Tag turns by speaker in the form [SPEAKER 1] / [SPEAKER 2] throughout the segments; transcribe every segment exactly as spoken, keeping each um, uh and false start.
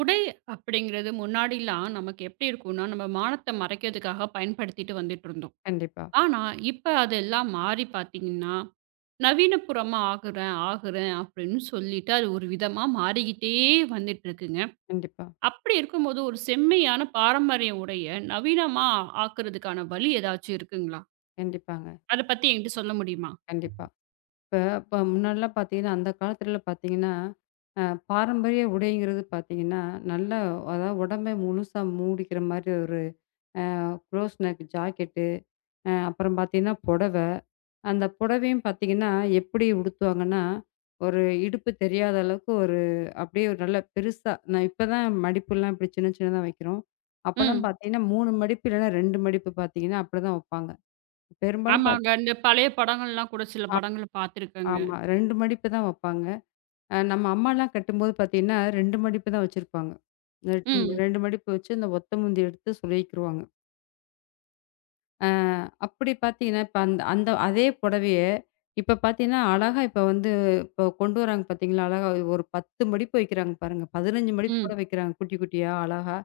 [SPEAKER 1] உடை அப்படிங்கிறது முன்னாடிலாம் நமக்கு எப்படி இருக்கும்னா, நம்ம மானத்த மறைக்கிறதுக்காக பயன்படுத்திட்டு வந்துட்டு இருந்தோம்.
[SPEAKER 2] கண்டிப்பா,
[SPEAKER 1] ஆனா, இப்ப அதெல்லாம் மாறி பார்த்தீங்கன்னா, நவீனபுறமா ஆகுறேன், ஆகுறேன் அப்படின்னு சொல்லிட்டு அது ஒரு விதமா மாறிக்கிட்டே வந்துட்டு இருக்குங்க.
[SPEAKER 2] கண்டிப்பா,
[SPEAKER 1] அப்படி இருக்கும்போது ஒரு செம்மையான பாரம்பரிய உடைய நவீனமா ஆக்குறதுக்கான வழி ஏதாச்சும் இருக்குங்களா?
[SPEAKER 2] கண்டிப்பாங்க.
[SPEAKER 1] அத பத்தி என்கிட்ட சொல்ல முடியுமா?
[SPEAKER 2] கண்டிப்பா. இப்ப இப்ப முன்னாடிலாம் பார்த்தீங்கன்னா, அந்த காலத்துலலாம் பார்த்தீங்கன்னா, அ பாரம்பரிய உடைங்கிறது பார்த்தீங்கன்னா, நல்லா அதாவது உடம்பை முழுசா மூடிக்கிற மாரி ஒரு அ க்ளோஸ் நெக் ஜாக்கெட்டு, அ அப்புறம் பார்த்தீங்கன்னா புடவை. அந்த புடவையும் பார்த்தீங்கன்னா, எப்படி உடுத்துவாங்கன்னா, ஒரு இடுப்பு தெரியாத அளவுக்கு ஒரு அப்படியே ஒரு நல்ல பெருசா நான் இப்ப தான் மடிப்புலாம் இப்படி சின்ன சின்னதா வைக்கிறோம். அப்பலாம்
[SPEAKER 1] ம்.
[SPEAKER 2] பார்த்தீங்கன்னா மூணு மடிப்பு இல்லன்னா ரெண்டு மடிப்பு பார்த்தீங்கன்னா, அப்படிதான் வைப்பாங்க. பெரும்பாலும் பாத்
[SPEAKER 1] ஆமாங்க. இந்த பழைய படங்கள்லாம் கூட சில படங்கள பார்த்துருக்கேங்க.
[SPEAKER 2] ஆமா. ரெண்டு மடிப்பு தான் வப்பாங்க. அ நம்ம அம்மாலாம் கட்டும்போது பார்த்தீங்கன்னா, ரெண்டு மடிப்பு தான் வச்சிருப்பாங்க.
[SPEAKER 1] ம்.
[SPEAKER 2] ரெண்டு மடிப்பு வச்சு அந்த ஒத்த முந்தி எடுத்து சொருகிக்கிருவாங்க. அ அப்படி பார்த்தீங்கன்னா, இப்ப அந்த அந்த அதே புடவைய இப்ப பார்த்தீங்கன்னா, அழகா இப்ப வந்து இப்ப கொண்டு வராங்க பார்த்தீங்களா, அழகா ஒரு பத்து மடிப்பு வைக்கிறாங்க பாருங்க. பதினஞ்சு மடிப்பு
[SPEAKER 1] ம்.
[SPEAKER 2] கூட வைக்கிறாங்க குட்டி குட்டியா அழகா.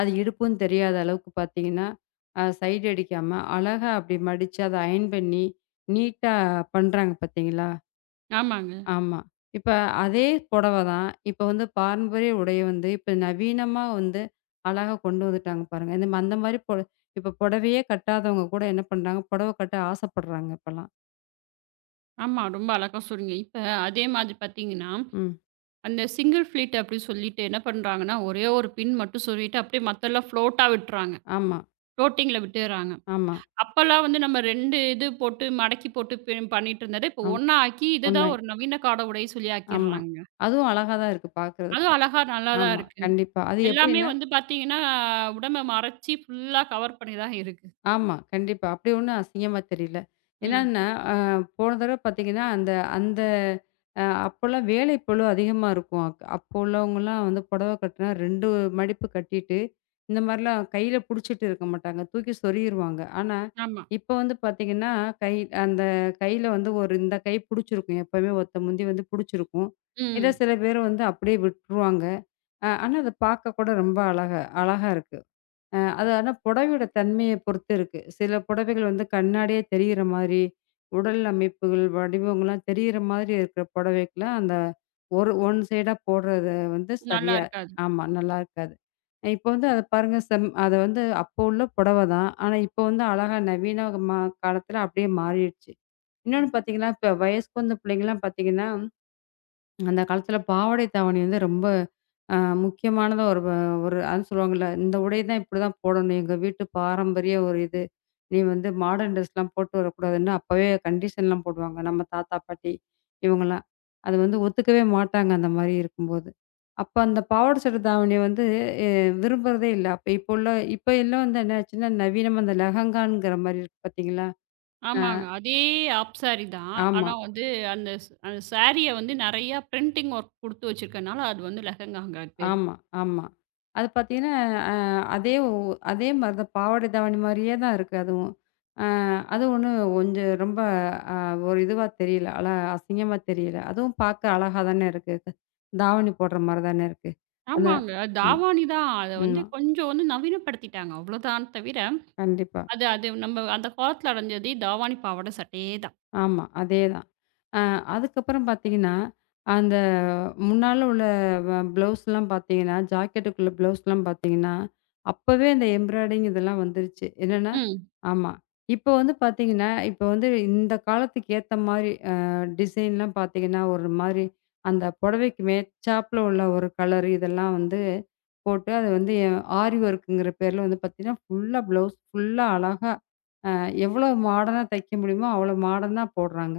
[SPEAKER 2] அது இடுப்பும் தெரியாத அளவுக்கு பார்த்தீங்கன்னா, அ சைடு அடிக்காம அழகா அப்படி மடிச்சு, அத அயன் பண்ணி நீட்டா பண்றாங்க பார்த்தீங்களா?
[SPEAKER 1] ஆமாங்க.
[SPEAKER 2] ஆமா. இப்ப அதே புடவ தான். இப்ப வந்து பாரம்பரிய உடைய வந்து இப்ப நவீனமா வந்து அழகா கொண்டு வந்துட்டாங்க பாருங்க. இந்த ம அந்த மாரி பொட இப்ப புடவையே கட்டாதவங்க கூட என்ன பண்றாங்க, புடவ கட்ட ஆசைப்படுறாங்க இப்பலாம்.
[SPEAKER 1] ஆமா. ரொம்ப அழகா சொன்னீங்க. இப்ப அதே மாதிரி பார்த்தீங்கன்னா,
[SPEAKER 2] ம்.
[SPEAKER 1] அந்த சிங்கிள் ஃபிளிட் அப்படின்னு சொல்லிட்டு என்ன பண்றாங்கன்னா, ஒரே ஒரு பின் மட்டும் சொருவிட்டு அப்படியே மத்தெல்லாம் ஃப்ளோட்டா விட்டுறாங்க.
[SPEAKER 2] ஆமா,
[SPEAKER 1] ஃப்ளோட்டிங்ல விட்டுர்றாங்க.
[SPEAKER 2] ஆமா,
[SPEAKER 1] அப்பல்லாம் வந்து நம்ம ரெண்டு இது போட்டு மடக்கி போட்டு பி பண்ணிட்டு இருந்தத, இப்போ
[SPEAKER 2] ஆமா.
[SPEAKER 1] ஒண்ணா ஆக்கி
[SPEAKER 2] உண்மை.
[SPEAKER 1] இதுதான் ஒரு நவீன காட உடை சொல்லி
[SPEAKER 2] ஆமா.
[SPEAKER 1] ஆக்கிர்றாங்க.
[SPEAKER 2] அதுவும் அழகா தான் இருக்கு பார்க்கறதுக்கு.
[SPEAKER 1] அதுவும் அழகா நல்லா தான்
[SPEAKER 2] ஆமா,
[SPEAKER 1] இருக்கு.
[SPEAKER 2] கண்டிப்பா. அது எப்படி
[SPEAKER 1] எல்லாமே வந்து பார்த்தீங்கன்னா, உடம்ப மறைச்சு ஃபுல்லா கவர் பண்ணி தான் இருக்கு.
[SPEAKER 2] ஆமா. கண்டிப்பா. அப்படி ஒண்ணும் அசிங்கமா தெரியல.
[SPEAKER 1] ம்.
[SPEAKER 2] என்னன்னா, அ போன தடவ பார்த்தீங்கன்னா, அந்த அந்த அ அப்போலாம் வேலைப்பளு அதிகமா இருக்கும். அக் அப்போ உள்ளவங்கலாம் வந்து புடவ கட்டினா ரெண்டு மடிப்பு கட்டிட்டு, இந்த மாரிலாம் கையில புடிச்சிட்டு இருக்க மாட்டாங்க. தூக்கி சொறியிருவாங்க. ஆனா,
[SPEAKER 1] ஆமா.
[SPEAKER 2] இப்போ வந்து பார்த்தீங்கன்னா, கை அந்த கையில வந்து ஒரு இந்த கை புடிச்சிருக்கும். எப்பவுமே ஒத்த முந்தி வந்து புடிச்சிருக்கும். இத
[SPEAKER 1] ம்.
[SPEAKER 2] சில பேர் வந்து அப்படியே விட்டுருவாங்க. அ ஆனா, அத பார்க்க கூட ரொம்ப அழகா அழகா இருக்கு. அ அது ஆனா புடவையோட தன்மைய பொறுத்து இருக்கு. சில புடவைகள் வந்து கண்ணாடியே தெரியிற மாரி, உடல் அமைப்புகள், வடிவங்கள்லாம் தெரியிற மாதிரி இருக்கிற புடவைக்குல அந்த ஒரு ஒன் சைடா போடுறது வந்து
[SPEAKER 1] நல்லா
[SPEAKER 2] சரியா
[SPEAKER 1] இருக்கு.
[SPEAKER 2] ஆமா நல்லா இருக்காது. இப்போ வந்து அத பாருங்க செம் அது வந்து அப்போ உள்ள புடவ தான். ஆனா இப்போ வந்து அழகா நவீன மா காலத்துல அப்படியே மாறிடுச்சு. இன்னொன்னு பார்த்தீங்கன்னா, இப்ப வயசுக்கு வந்த பிள்ளைங்கலாம் பார்த்தீங்கன்னா அந்த காலத்துல பாவாடை தாவணி வந்து ரொம்ப அ முக்கியமானதா ஒரு வ ஒரு அது சொல்லுவாங்கல்ல, "இந்த உடை தான் இப்படிதான் போடணும். எங்க வீட்டு பாரம்பரிய ஒரு இது. நீ வந்து மாடர்ன் ட்ரெஸ்லாம் போட்டு வரக்கூடாதுன்னு" அப்பவே கண்டிஷன்லாம் போடுவாங்க. நம்ம தாத்தா, பாட்டி இவங்கலாம். அது வந்து ஒத்துக்கவே மாட்டாங்க அந்த மாரி இருக்கும்போது. அப்ப அந்த பாவாடை சட்டை தாவணிய வந்து எ விரும்புறதே இல்ல. அப்ப இப்போ உள்ள இப்ப எல்லாம் வந்து என்ன ஆச்சுன்னா, நவீனமா அந்த லெஹங்காங்கிற மாரி இருக்கு பார்த்தீங்களா? அ.
[SPEAKER 1] ஆமாங்க. அதே ஆப் சாரி தான்.
[SPEAKER 2] ஆமா.
[SPEAKER 1] ஆனா வந்து அந்த ஸ் அந்த சாரிய வந்து நெறையா பிரிண்டிங் ஒர்க் குடுத்து வச்சிருக்கனால, அது வந்து லெஹெங்காங்க அது பேரு.
[SPEAKER 2] ஆமா, ஆமா. அது பார்த்தீங்கன்னா, அ அதே ஒ அதே மாரி தான் பாவாடை தாவணி மாரியே தான் இருக்கு அதுவும். அ அது ஒண்ணும் கொஞ்சம் ரொம்ப அ ஒரு இதுவா தெரியல. அல அசிங்கமா தெரியல. அதுவும் பார்க்க அழகா தானே இருக்கு. தாவணி போடுற மாரி தானே இருக்கு. அத
[SPEAKER 1] ஆமாங்க. அது
[SPEAKER 2] ம்.
[SPEAKER 1] தாவாணி தான். அத வந்து
[SPEAKER 2] ஆமா.
[SPEAKER 1] கொஞ்சம் வந்து நவீனப்படுத்திட்டாங்க. அவ்வளோதான் தவிர,
[SPEAKER 2] கண்டிப்பா.
[SPEAKER 1] அது அது நம்ம அந்த காலத்துல அடைஞ்சதே தாவாணி பாவாட சட்டையே தான்.
[SPEAKER 2] ஆமா. அதேதான். அ அதுக்கப்புறம் பார்த்தீங்கன்னா, அந்த முன்னால உள்ள வ ப்ளவுஸ்லாம் பார்த்தீங்கன்னா, ஜாக்கெட்டுக்குள்ள ப்ளவுஸ்லாம் பார்த்தீங்கன்னா, அப்பவே அந்த எம்ப்ராய்டிங் இதெல்லாம் வந்துருச்சு. என்னன்னா
[SPEAKER 1] ம்.
[SPEAKER 2] ஆமா. இப்போ வந்து பார்த்தீங்கன்னா, இப்போ வந்து இந்த காலத்துக்கு ஏத்த மாரி அ டிசைன்லாம் பார்த்தீங்கன்னா, ஒரு மாரி அந்த புடவைக்கு மேச்சாப்ல உள்ள ஒரு கலர் இதெல்லாம் வந்து போட்டு, அது வந்து ஆரி ஒர்க்குங்கிற பேர்ல வந்து பார்த்தீங்கன்னா, ஃபுல்லா ப்ளவுஸ் ஃபுல்லா அழகா அ எவ்வளோ மாடர்னா தைக்க முடியுமோ, அவ்வளோ மாடர்னா போடுறாங்க.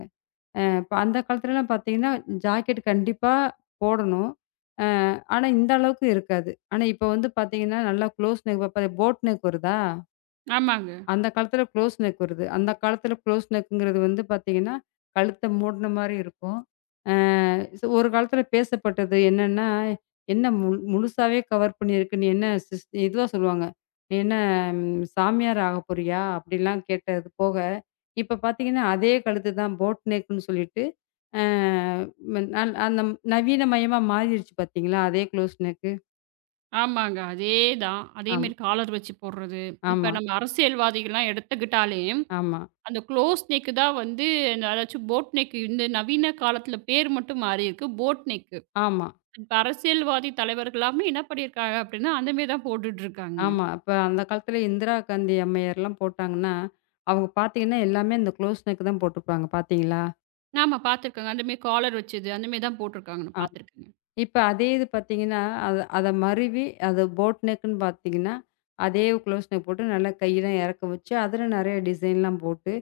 [SPEAKER 2] அ இப்ப அந்த காலத்துலலாம் பார்த்தீங்கன்னா, ஜாக்கெட் கண்டிப்பா போடணும். அ ஆனா, இந்த அளவுக்கு இருக்காது. ஆனா, இப்ப வந்து பார்த்தீங்கன்னா, நல்லா க்ளோஸ் நெக் இப்ப போட் நெக் வருதா?
[SPEAKER 1] ஆமாங்க.
[SPEAKER 2] அந்த காலத்துல க்ளோஸ் நெக் வருது. அந்த காலத்துல க்ளோஸ் நெக்குங்கிறது வந்து பார்த்தீங்கன்னா, கழுத்த மூடுன மாரி இருக்கும். அ ஒரு காலத்துல பேசப்பட்டது என்னன்னா, "என்ன முழு முழுசாவே கவர் பண்ணியிருக்கு. நீ என்ன சிஸ்" இதுவா சொல்லுவாங்க. "நீ என்ன ம், சாமியார் ஆகப் போறியா?" அப்படிலாம் கேட்டது போக, இப்ப பார்த்தீங்கன்னா, அதே கழுத்து தான் போட் நெக்குன்னு சொல்லிட்டு, அ நல் அந்த நவீனமயமா மாறிருச்சு பார்த்தீங்களா? அதே க்ளோஸ் நெக்கு.
[SPEAKER 1] ஆமாங்க. அதே தான்.
[SPEAKER 2] ஆமா,
[SPEAKER 1] அதேமாரி காலர் வச்சு போடுறது. இப்ப
[SPEAKER 2] ஆமா,
[SPEAKER 1] நம்ம அரசியல்வாதிகள்லாம் எடுத்துக்கிட்டாலே,
[SPEAKER 2] ஆமா,
[SPEAKER 1] அந்த க்ளோஸ் நெக் தான் வந்து அந்த- அதாச்சும் போட் நெக் இந்த நவீன காலத்துல பேர் மட்டும் மாறியிருக்கு. Boat neck.
[SPEAKER 2] ஆமா.
[SPEAKER 1] இப்ப அரசியல்வாதி தலைவர்கள்லாமே என்ன பண்ணியிருக்காங்க அப்படின்னா, அந்த மாரி தான் போட்டுட்டு இருக்காங்கங்க.
[SPEAKER 2] ஆமா. அப்ப அந்த காலத்துல இந்திரா காந்தி அம்மையார்லாம் போட்டாங்கன்னா, அவங்க பார்த்தீங்கன்னா, எல்லாமே இந்த க்ளோஸ் நெக் தான் போட்டிருப்பாங்க பார்த்தீங்களா?
[SPEAKER 1] நாம பார்த்துருக்கோங்க. அந்த மாரி காலர் வச்சது, அந்த மாரி தான் போட்டுருக்காங்க. நான்
[SPEAKER 2] ஆமா.
[SPEAKER 1] பார்த்துருக்கேங்க.
[SPEAKER 2] இப்ப அதே இது பார்த்தீங்கன்னா, அத அத மருவி அத போட் நெக்குன்னு பார்த்தீங்கன்னா, அதே க்ளோஸ் நெக் போட்டு நல்லா கையெல்லாம் இறக்க வச்சு, அதுல நெறைய டிசைன்லாம் போட்டு,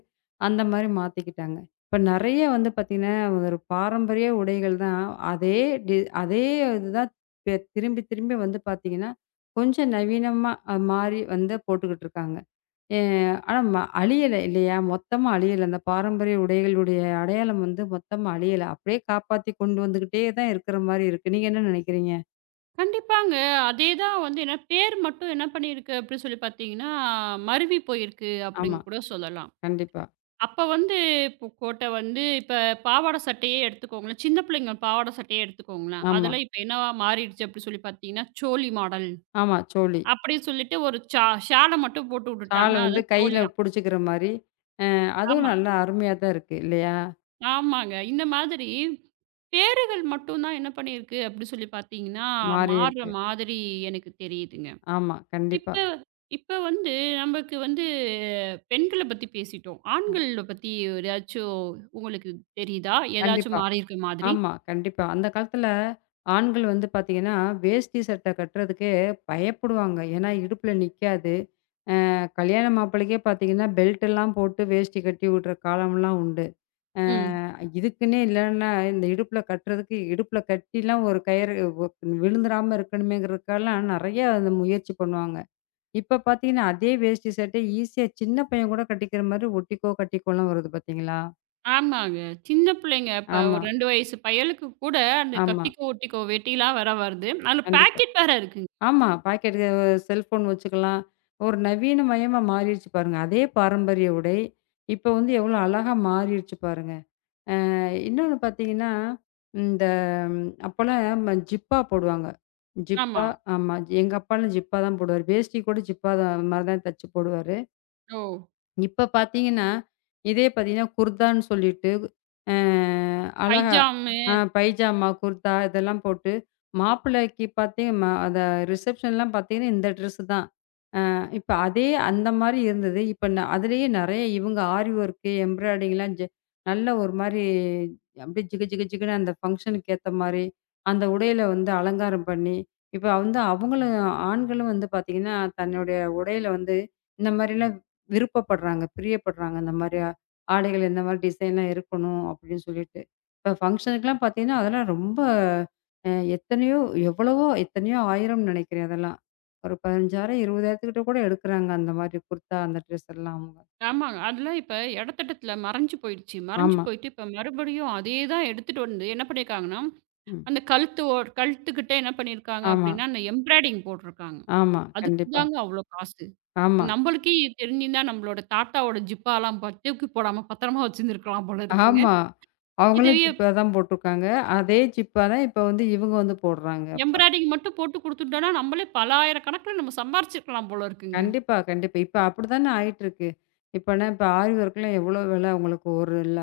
[SPEAKER 2] அந்த மாரி மாத்திக்கிட்டாங்க. இப்ப நெறைய வந்து பார்த்தீங்கன்னா, ஒரு பாரம்பரிய உடைகள் தான் அதே டி அதே இதுதான் பெ திரும்பி திரும்பி வந்து பார்த்தீங்கன்னா, கொஞ்சம் நவீனமா அ மாறி வந்து போட்டுக்கிட்டு இருக்காங்க. எ ஆனா ம அழியல இல்லையா? மொத்தமா அழியல. அந்த பாரம்பரிய உடைகளுடைய அடையாளம் வந்து மொத்தமா அழியல. அப்படியே காப்பாத்தி கொண்டு வந்துகிட்டே தான் இருக்கிற மாரி இருக்கு. நீங்க என்ன நினைக்கிறீங்க?
[SPEAKER 1] கண்டிப்பாங்க. அதே தான் வந்து என்ன பேர் மட்டும் என்ன பண்ணியிருக்கு அப்படின்னு சொல்லி பார்த்தீங்கன்னா, மருவி போயிருக்கு
[SPEAKER 2] ஆமா,
[SPEAKER 1] அப்படின்னு கூட சொல்லலாம்.
[SPEAKER 2] கண்டிப்பா.
[SPEAKER 1] அப்ப வந்து இப்போ கோட்டை வந்து இப்ப பாவாடை சட்டையே எடுத்துக்கோங்களேன். சின்ன பிள்ளைங்க பாவாடை சட்டையே எடுத்துக்கோங்களேன்.
[SPEAKER 2] ஆமா,
[SPEAKER 1] அதெல்லாம் இப்ப என்னவா மாறிடுச்சு அப்படின்னு சொல்லி பார்த்தீங்கன்னா, சோலி மாடல்
[SPEAKER 2] ஆமா. சோலி.
[SPEAKER 1] அப்படின்னு சொல்லிட்டு ஒரு சா ஷால மட்டும் போட்டு
[SPEAKER 2] ஷால்
[SPEAKER 1] விட்டுட்டாங்க.
[SPEAKER 2] வந்து
[SPEAKER 1] அதான்
[SPEAKER 2] கையில
[SPEAKER 1] சோலியாம்.
[SPEAKER 2] புடிச்சுக்கிற மாரி. அ அதுவும்
[SPEAKER 1] ஆமா.
[SPEAKER 2] நல்லா அருமையா தான் இருக்கு இல்லையா?
[SPEAKER 1] ஆமாங்க. இந்த மாதிரி பேறுகள் மட்டும் தான் என்ன பண்ணியிருக்கு அப்படி சொல்லி பார்த்தீங்கன்னா,
[SPEAKER 2] மாறி
[SPEAKER 1] மாறுற
[SPEAKER 2] இருக்கு.
[SPEAKER 1] மாதிரி எனக்கு தெரியுதுங்க.
[SPEAKER 2] ஆமா, கண்டிப்பா.
[SPEAKER 1] இப்ப இப்ப வந்து நமக்கு வந்து பெண்கள பத்தி பேசிட்டோம்.
[SPEAKER 2] ம்.
[SPEAKER 1] ஆண்கள பத்தி எதாச்சும் உங்களுக்கு தெரியுதா?
[SPEAKER 2] கண்டிப்பா.
[SPEAKER 1] ஏதாச்சும் மாறியிருக்க மாதிரி?
[SPEAKER 2] ஆமா, கண்டிப்பா. அந்த காலத்துல ஆண்கள் வந்து பார்த்தீங்கன்னா, வேஷ்டி சட்டை கட்டுறதுக்கே பயப்படுவாங்க. ஏன்னா, இடுப்புல நிக்காது. கல்யாண மாப்பிள்ளைக்கே பார்த்தீங்கன்னா, பெல்ட் எல்லாம் போட்டு வேஷ்டி கட்டி விடுற காலம்லாம் உண்டு.
[SPEAKER 1] ம்.
[SPEAKER 2] அ இதுக்குன்னே இல்லன்னா, இந்த இடுப்புல கட்டுறதுக்கு இடுப்புல கட்டிலாம் ஒரு கயிறு ஒ விழுந்துராம இருக்கணுமேங்கிறதுக்கெல்லாம் நெறைய அந்த முயற்சி பண்ணுவாங்க. இப்ப பார்த்தீங்கன்னா, அதே வேஷ்டி சட்டை ஈஸியா சின்ன பையன் கூட கட்டிக்கிற மாரி ஒட்டிக்கோ, கட்டிக்கோலாம் வருது பார்த்தீங்களா?
[SPEAKER 1] ஆமாங்க. சின்ன பிள்ளைங்க இப்ப
[SPEAKER 2] ஆமா,
[SPEAKER 1] ஒரு ரெண்டு வயசு பையலுக்கு கூட அந்த
[SPEAKER 2] ஆமா.
[SPEAKER 1] கட்டிக்கோ, ஒட்டிக்கோ, வெட்டிலாம் வேற வருது. அதுல
[SPEAKER 2] கண்டிப்பா.
[SPEAKER 1] பாக்கெட் வேற இருக்குங்க.
[SPEAKER 2] ஆமா. பாக்கெட் செல்ஃபோன் வச்சுக்கலாம். ஒரு நவீனமயமா மாறிருச்சு பாருங்க. அதே பாரம்பரிய உடை, இப்ப வந்து எவ்வளோ அழகா மாறிருச்சு பாருங்க. இன்னொன்னு பார்த்தீங்கன்னா, இந்த அப்போலாம் ம ஜிப்பா போடுவாங்க. ஜிப்பா
[SPEAKER 1] ஆமா.
[SPEAKER 2] ஆமா. எங்க அப்பாலாம் ஜிப்பா தான் போடுவாரு. வேஷ்டி கூட ஜிப்பா தான் அது மாரி தான் தச்சு போடுவாரு.
[SPEAKER 1] ஓ!
[SPEAKER 2] இப்ப பார்த்தீங்கன்னா, இதே பார்த்தீங்கன்னா, குர்தான்னு சொல்லிட்டு, அ அழகா
[SPEAKER 1] பைஜாம்.
[SPEAKER 2] ஆ பைஜாமா, குர்தா இதெல்லாம் போட்டு மாப்பிள்ளைக்கு பார்த்தீங்க ம அத ரிசப்ஷன்லாம் பார்த்தீங்கன்னா, இந்த ட்ரெஸ்ஸு தான். இப்ப அதே அந்த மாரி இருந்தது. இப்ப ந அதிலேயே நெறைய இவங்க ஆரி ஒர்க்கு, எம்ப்ராய்டிங்லாம் ஜ நல்ல ஒரு மாரி அப்படியே ஜிகு ஜிகு ஜிகுன்னு அந்த ஃபங்ஷனுக்கு ஏத்த மாரி, அந்த உடையில வந்து அலங்காரம் பண்ணி, இப்ப வந்து அவங்களும் ஆண்களும் வந்து பார்த்தீங்கன்னா, தன்னுடைய உடையில வந்து இந்த மாரிலாம் விருப்பப்படுறாங்க, பிரியப்படுறாங்க. இந்த மாரி ஆடைகள் இந்த மாரி டிசைன்லாம் இருக்கணும் அப்படின்னு சொல்லிட்டு. இப்ப ஃபங்ஷனுக்குலாம் பார்த்தீங்கன்னா, அதெல்லாம் ரொம்ப அ எத்தனையோ எவ்வளவோ எத்தனையோ 1000ம்னு நெனைக்கிறேன் அதெல்லாம். ஒரு பதினையாயிரம், இருபதாயிரம் கிட்ட கூட எடுக்குறாங்க. அந்த மாரி குர்த்தா, அந்த ட்ரெஸ் எல்லாம் அவங்க.
[SPEAKER 1] ஆமாங்க. அதெல்லாம் இப்ப எடத்திட்டத்துல மறைஞ்சு போயிடுச்சு. மறைஞ்சு
[SPEAKER 2] ஆமா.
[SPEAKER 1] போயிட்டு, இப்ப மறுபடியும் அதே தான் எடுத்துட்டு வந்து என்ன பண்ணியிருக்காங்கன்னா,
[SPEAKER 2] ம்.
[SPEAKER 1] அந்த கழுத்து ஓ கழுத்துக்கிட்ட என்ன பண்ணியிருக்காங்க
[SPEAKER 2] ஆமா.
[SPEAKER 1] அப்படின்னா, அந்த எம்ப்ராய்டிங் போட்டிருக்காங்க.
[SPEAKER 2] ஆமா.
[SPEAKER 1] அதுக்கு
[SPEAKER 2] கண்டிப்பா.
[SPEAKER 1] தாங்க அவ்வளோ காசு.
[SPEAKER 2] ஆமா.
[SPEAKER 1] நம்மளுக்கே தெரிஞ்சிருந்தா நம்மளோட தாத்தாவோட ஜிப்பாலாம் ப தூக்கி போடாம பத்திரமா வச்சிருந்துருக்கலாம் போல இருக்குங்க.
[SPEAKER 2] ஆமா.
[SPEAKER 1] இது
[SPEAKER 2] அவங்களும் ஜிப்பா தான் போட்டுருக்காங்க. அதே ஜிப்பா தான் இப்ப வந்து இவங்க வந்து போடுறாங்க அப்ப.
[SPEAKER 1] எம்ப்ராய்டிங் மட்டும் போட்டு குடுத்துட்டோம்னா, நம்மளே பல ஆயிரக்கணக்கில நம்ம சம்பாரிச்சிருக்கலாம் போல இருக்குங்க.
[SPEAKER 2] கண்டிப்பா, கண்டிப்பா. இப்ப அப்படித்தானே ஆயிட்டுருக்கு. இப்பன்னா இப்ப ஆரி ஒர்க்லாம் எவ்வளோ விலை உங்களுக்கு ஒரு இல்ல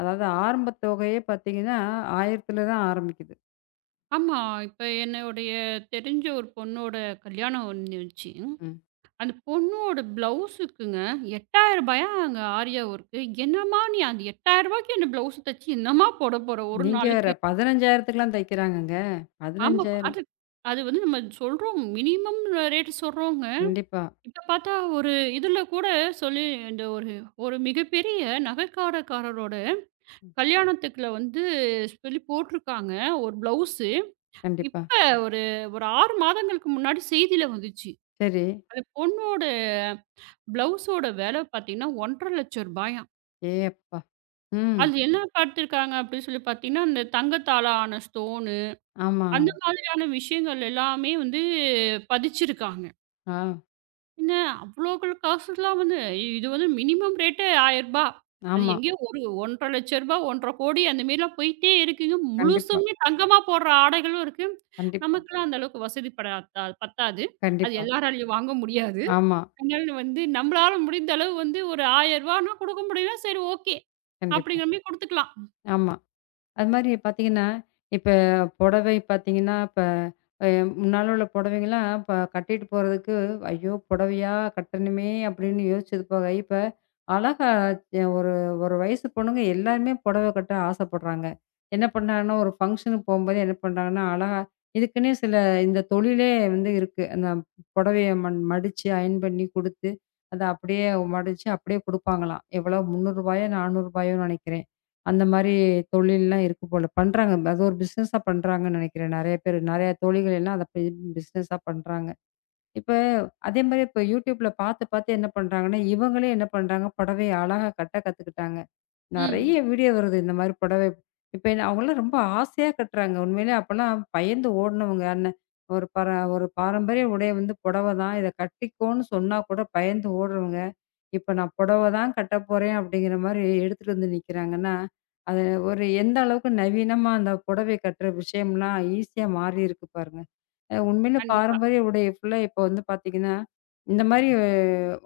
[SPEAKER 2] அதாவது ஆரம்பத் தொகையே பார்த்தீங்கன்னா, ஆயிரம் தான் ஆரம்பிக்குது.
[SPEAKER 1] ஆமா, இப்ப என்னுடைய தெரிஞ்ச ஒரு பொண்ணோட கல்யாணம் வந்துச்சு.
[SPEAKER 2] ம்.
[SPEAKER 1] அந்த பொண்ணோட பிளவுஸுக்குங்க ரூபாயாங்க ஆரியா ஒர்க்கு. என்னம்மா நீ அந்த ரூ. எட்டாயிரத்துக்கு அந்த பிளவுஸ் தச்சு என்னம்மா போட போற ஒரு
[SPEAKER 2] நீங்க வேற
[SPEAKER 1] நாளுக்கு?
[SPEAKER 2] 15,000த்துக்குலாம் தைக்கிறாங்கங்க.
[SPEAKER 1] ஆமா.
[SPEAKER 2] பதினையாயிரம்
[SPEAKER 1] அது அது வந்து நம்ம சொல்றோம். மினிமம் ரேட் சொல்றோங்க.
[SPEAKER 2] கண்டிப்பா,
[SPEAKER 1] இப்ப பார்த்தா ஒரு இதுல கூட சொல்லி இந்த ஒரு ஒரு மிகப்பெரிய நகைக்கடைக்காரரோட கல்யாணத்துக்குள்ள வந்து சொல்லி போட்டிருக்காங்க ஒரு பிளவுஸு.
[SPEAKER 2] கண்டிப்பா.
[SPEAKER 1] இப்ப ஒரு ஒரு ஆறு மாதங்களுக்கு முன்னாடி செய்தியில வந்துச்சு.
[SPEAKER 2] சரி.
[SPEAKER 1] அந்த பொண்ணோட பிளவுஸோட விலை பார்த்தீங்கன்னா, ஒரு லட்சத்து,ஐம்பதாயிரம் ரூபாயாம்.
[SPEAKER 2] ஏ அப்பா! ம்.
[SPEAKER 1] அது என்ன பார்த்துருக்காங்க அப்படின்னு சொல்லி பார்த்தீங்கன்னா, அந்த தங்கத்தால ஆன ஸ்டோனு,
[SPEAKER 2] ஆமா.
[SPEAKER 1] அந்த மாதிரியான விஷயங்கள் எல்லாமே வந்து பதிச்சிருக்காங்க.
[SPEAKER 2] ஆ.
[SPEAKER 1] என்ன அவ்வளோ காசுலாம் வந்து இது வந்து மினிமம் ரேட்டே ரூ. ஆயிரம் அது
[SPEAKER 2] ஆமா.
[SPEAKER 1] எங்கேயோ ஒரு ரூ. ஒரு லட்சத்து,ஐம்பதாயிரம் ரூ. ஒரு லட்சத்து,ஐம்பதாயிரம் அந்த மாரிலாம் போயிட்டே இருக்குங்க.
[SPEAKER 2] கண்டிப்பா,
[SPEAKER 1] முழுசுமே தங்கமா போடுற ஆடைகளும் இருக்கு.
[SPEAKER 2] கண்டிப்பா,
[SPEAKER 1] நமக்கெல்லாம் அந்த அளவுக்கு வசதி படாதா பத்தாது. அது
[SPEAKER 2] கண்டிப்பா.
[SPEAKER 1] எல்லாராலயும் வாங்க முடியாது.
[SPEAKER 2] ஆமா.
[SPEAKER 1] அதனால வந்து நம்மளால முடிந்த அளவு வந்து ஒரு ரூ. ஆயிரம்னா கொடுக்க முடியல சரி ஓகே.
[SPEAKER 2] கண்டிப்பா.
[SPEAKER 1] அப்படிங்கிற மாரி குடுத்துக்கலாம்.
[SPEAKER 2] ஆமா. அது மாரி பார்த்தீங்கன்னா, இப்ப புடவை பார்த்தீங்கன்னா, இப்ப அ முன்னால உள்ள புடவைங்கலாம் இப்ப கட்டிட்டு போறதுக்கு, "ஐயோ! புடவையா கட்டணுமே!" அப்படின்னு யோசிச்சது போக, இப்ப அழகா எ ஒரு ஒரு வயசு பொண்ணுங்க எல்லாருமே புடவை கட்ட ஆசைப்படுறாங்க. என்ன பண்றாங்கன்னா, ஒரு ஃபங்ஷனுக்கு போம்போது என்ன பண்றாங்கன்னா, அழகா இதுக்குன்னே சில இந்த தொழிலே வந்து இருக்கு. அந்த புடவைய மன் மடிச்சு, அயர்ன் பண்ணி குடுத்து, அத அப்படியே மடிச்சு அப்படியே குடுப்பாங்களாம். எவ்வளோ ரூ. முந்நூறு ரூபாயோ, ரூ. 400யோன்னு நெனைக்கிறேன். அந்த மாரி தொழில்லாம் இருக்கு போல. பண்றாங்க. அது ஒரு பிசினஸா பண்றாங்கன்னு நெனைக்கிறேன். நெறைய பேரு. நெறைய தோழிகள் எல்லாம் அத போய் பிசினஸா பண்றாங்க. இப்ப அதே மாரி இப்ப YouTubeல பாத்து, பாத்து என்ன பண்றாங்கன்னா, இவங்களே என்ன பண்றாங்க, புடவைய அழகா கட்ட கத்துக்கிட்டாங்க. நெறைய
[SPEAKER 1] ம்.
[SPEAKER 2] வீடியோ வருது இந்த மாரி புடவை. இப்ப என்ன அவங்கலாம் ரொம்ப ஆசையா கட்டுறாங்க. உண்மையிலே அப்பலாம் பயந்து ஓடுனவங்க. அன்ன ஒரு பர ஒரு பாரம்பரிய உடை வந்து புடவை தான். இத கட்டிக்கோன்னு சொன்னா கூட பயந்து ஓடுறவங்க, இப்ப நான் புடவை தான் கட்ட போறேன் அப்படிங்கிற மாரி எடுத்துட்டு வந்து நிக்கிறாங்கன்னா, அது ஒரு எந்த அளவுக்கு நவீனமா அந்த புடவை கட்டுற விஷயம்லாம் ஈஸியா மாறியிருக்கு பாருங்க. அ உண்மையில
[SPEAKER 1] கண்டிப்பா.
[SPEAKER 2] பாரம்பரிய உடை ஃபுல்லா இப்போ வந்து பார்த்தீங்கன்னா, இந்த மாரி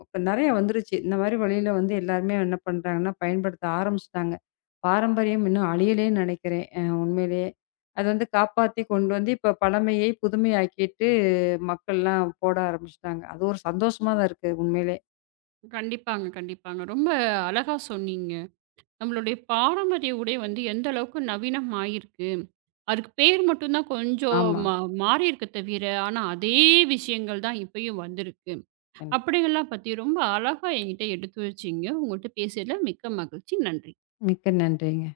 [SPEAKER 2] இப்ப நெறைய வந்துருச்சு. இந்த மாரி வழியில வந்து எல்லாருமே என்ன பண்றாங்கன்னா, பயன்படுத்த ஆரம்பிச்சுட்டாங்க. பாரம்பரியம் இன்னும் அழியலேன்னு நெனைக்கிறேன், அ உண்மையிலேயே. அது வந்து காப்பாத்தி கொண்டு வந்து இப்ப பழமையை புதுமையாக்கிட்டு மக்கள்லாம் போட ஆரம்பிச்சுட்டாங்க. அது ஒரு சந்தோஷமா தான் இருக்கு உண்மையிலே.
[SPEAKER 1] கண்டிப்பாங்க, கண்டிப்பாங்க. ரொம்ப அழகா சொன்னீங்க. நம்மளுடைய பாரம்பரிய உடை வந்து எந்த அளவுக்கு நவீனமாயிருக்கு. அதுக்கு பேர் மட்டும் தான் கொஞ்சம்
[SPEAKER 2] ஆமா.
[SPEAKER 1] மா மாறியிருக்கு தவிர, ஆனா அதே விஷயங்கள் தான் இப்பயும் வந்திருக்கு.
[SPEAKER 2] கண்டிப்பா.
[SPEAKER 1] அப்படிங்கலாம் பத்தி ரொம்ப அழகா என்கிட்ட எடுத்து வச்சீங்க. உங்கள்ட்ட பேசியதில மிக்க மகிழ்ச்சி. நன்றி.
[SPEAKER 2] மிக்க நன்றிங்க.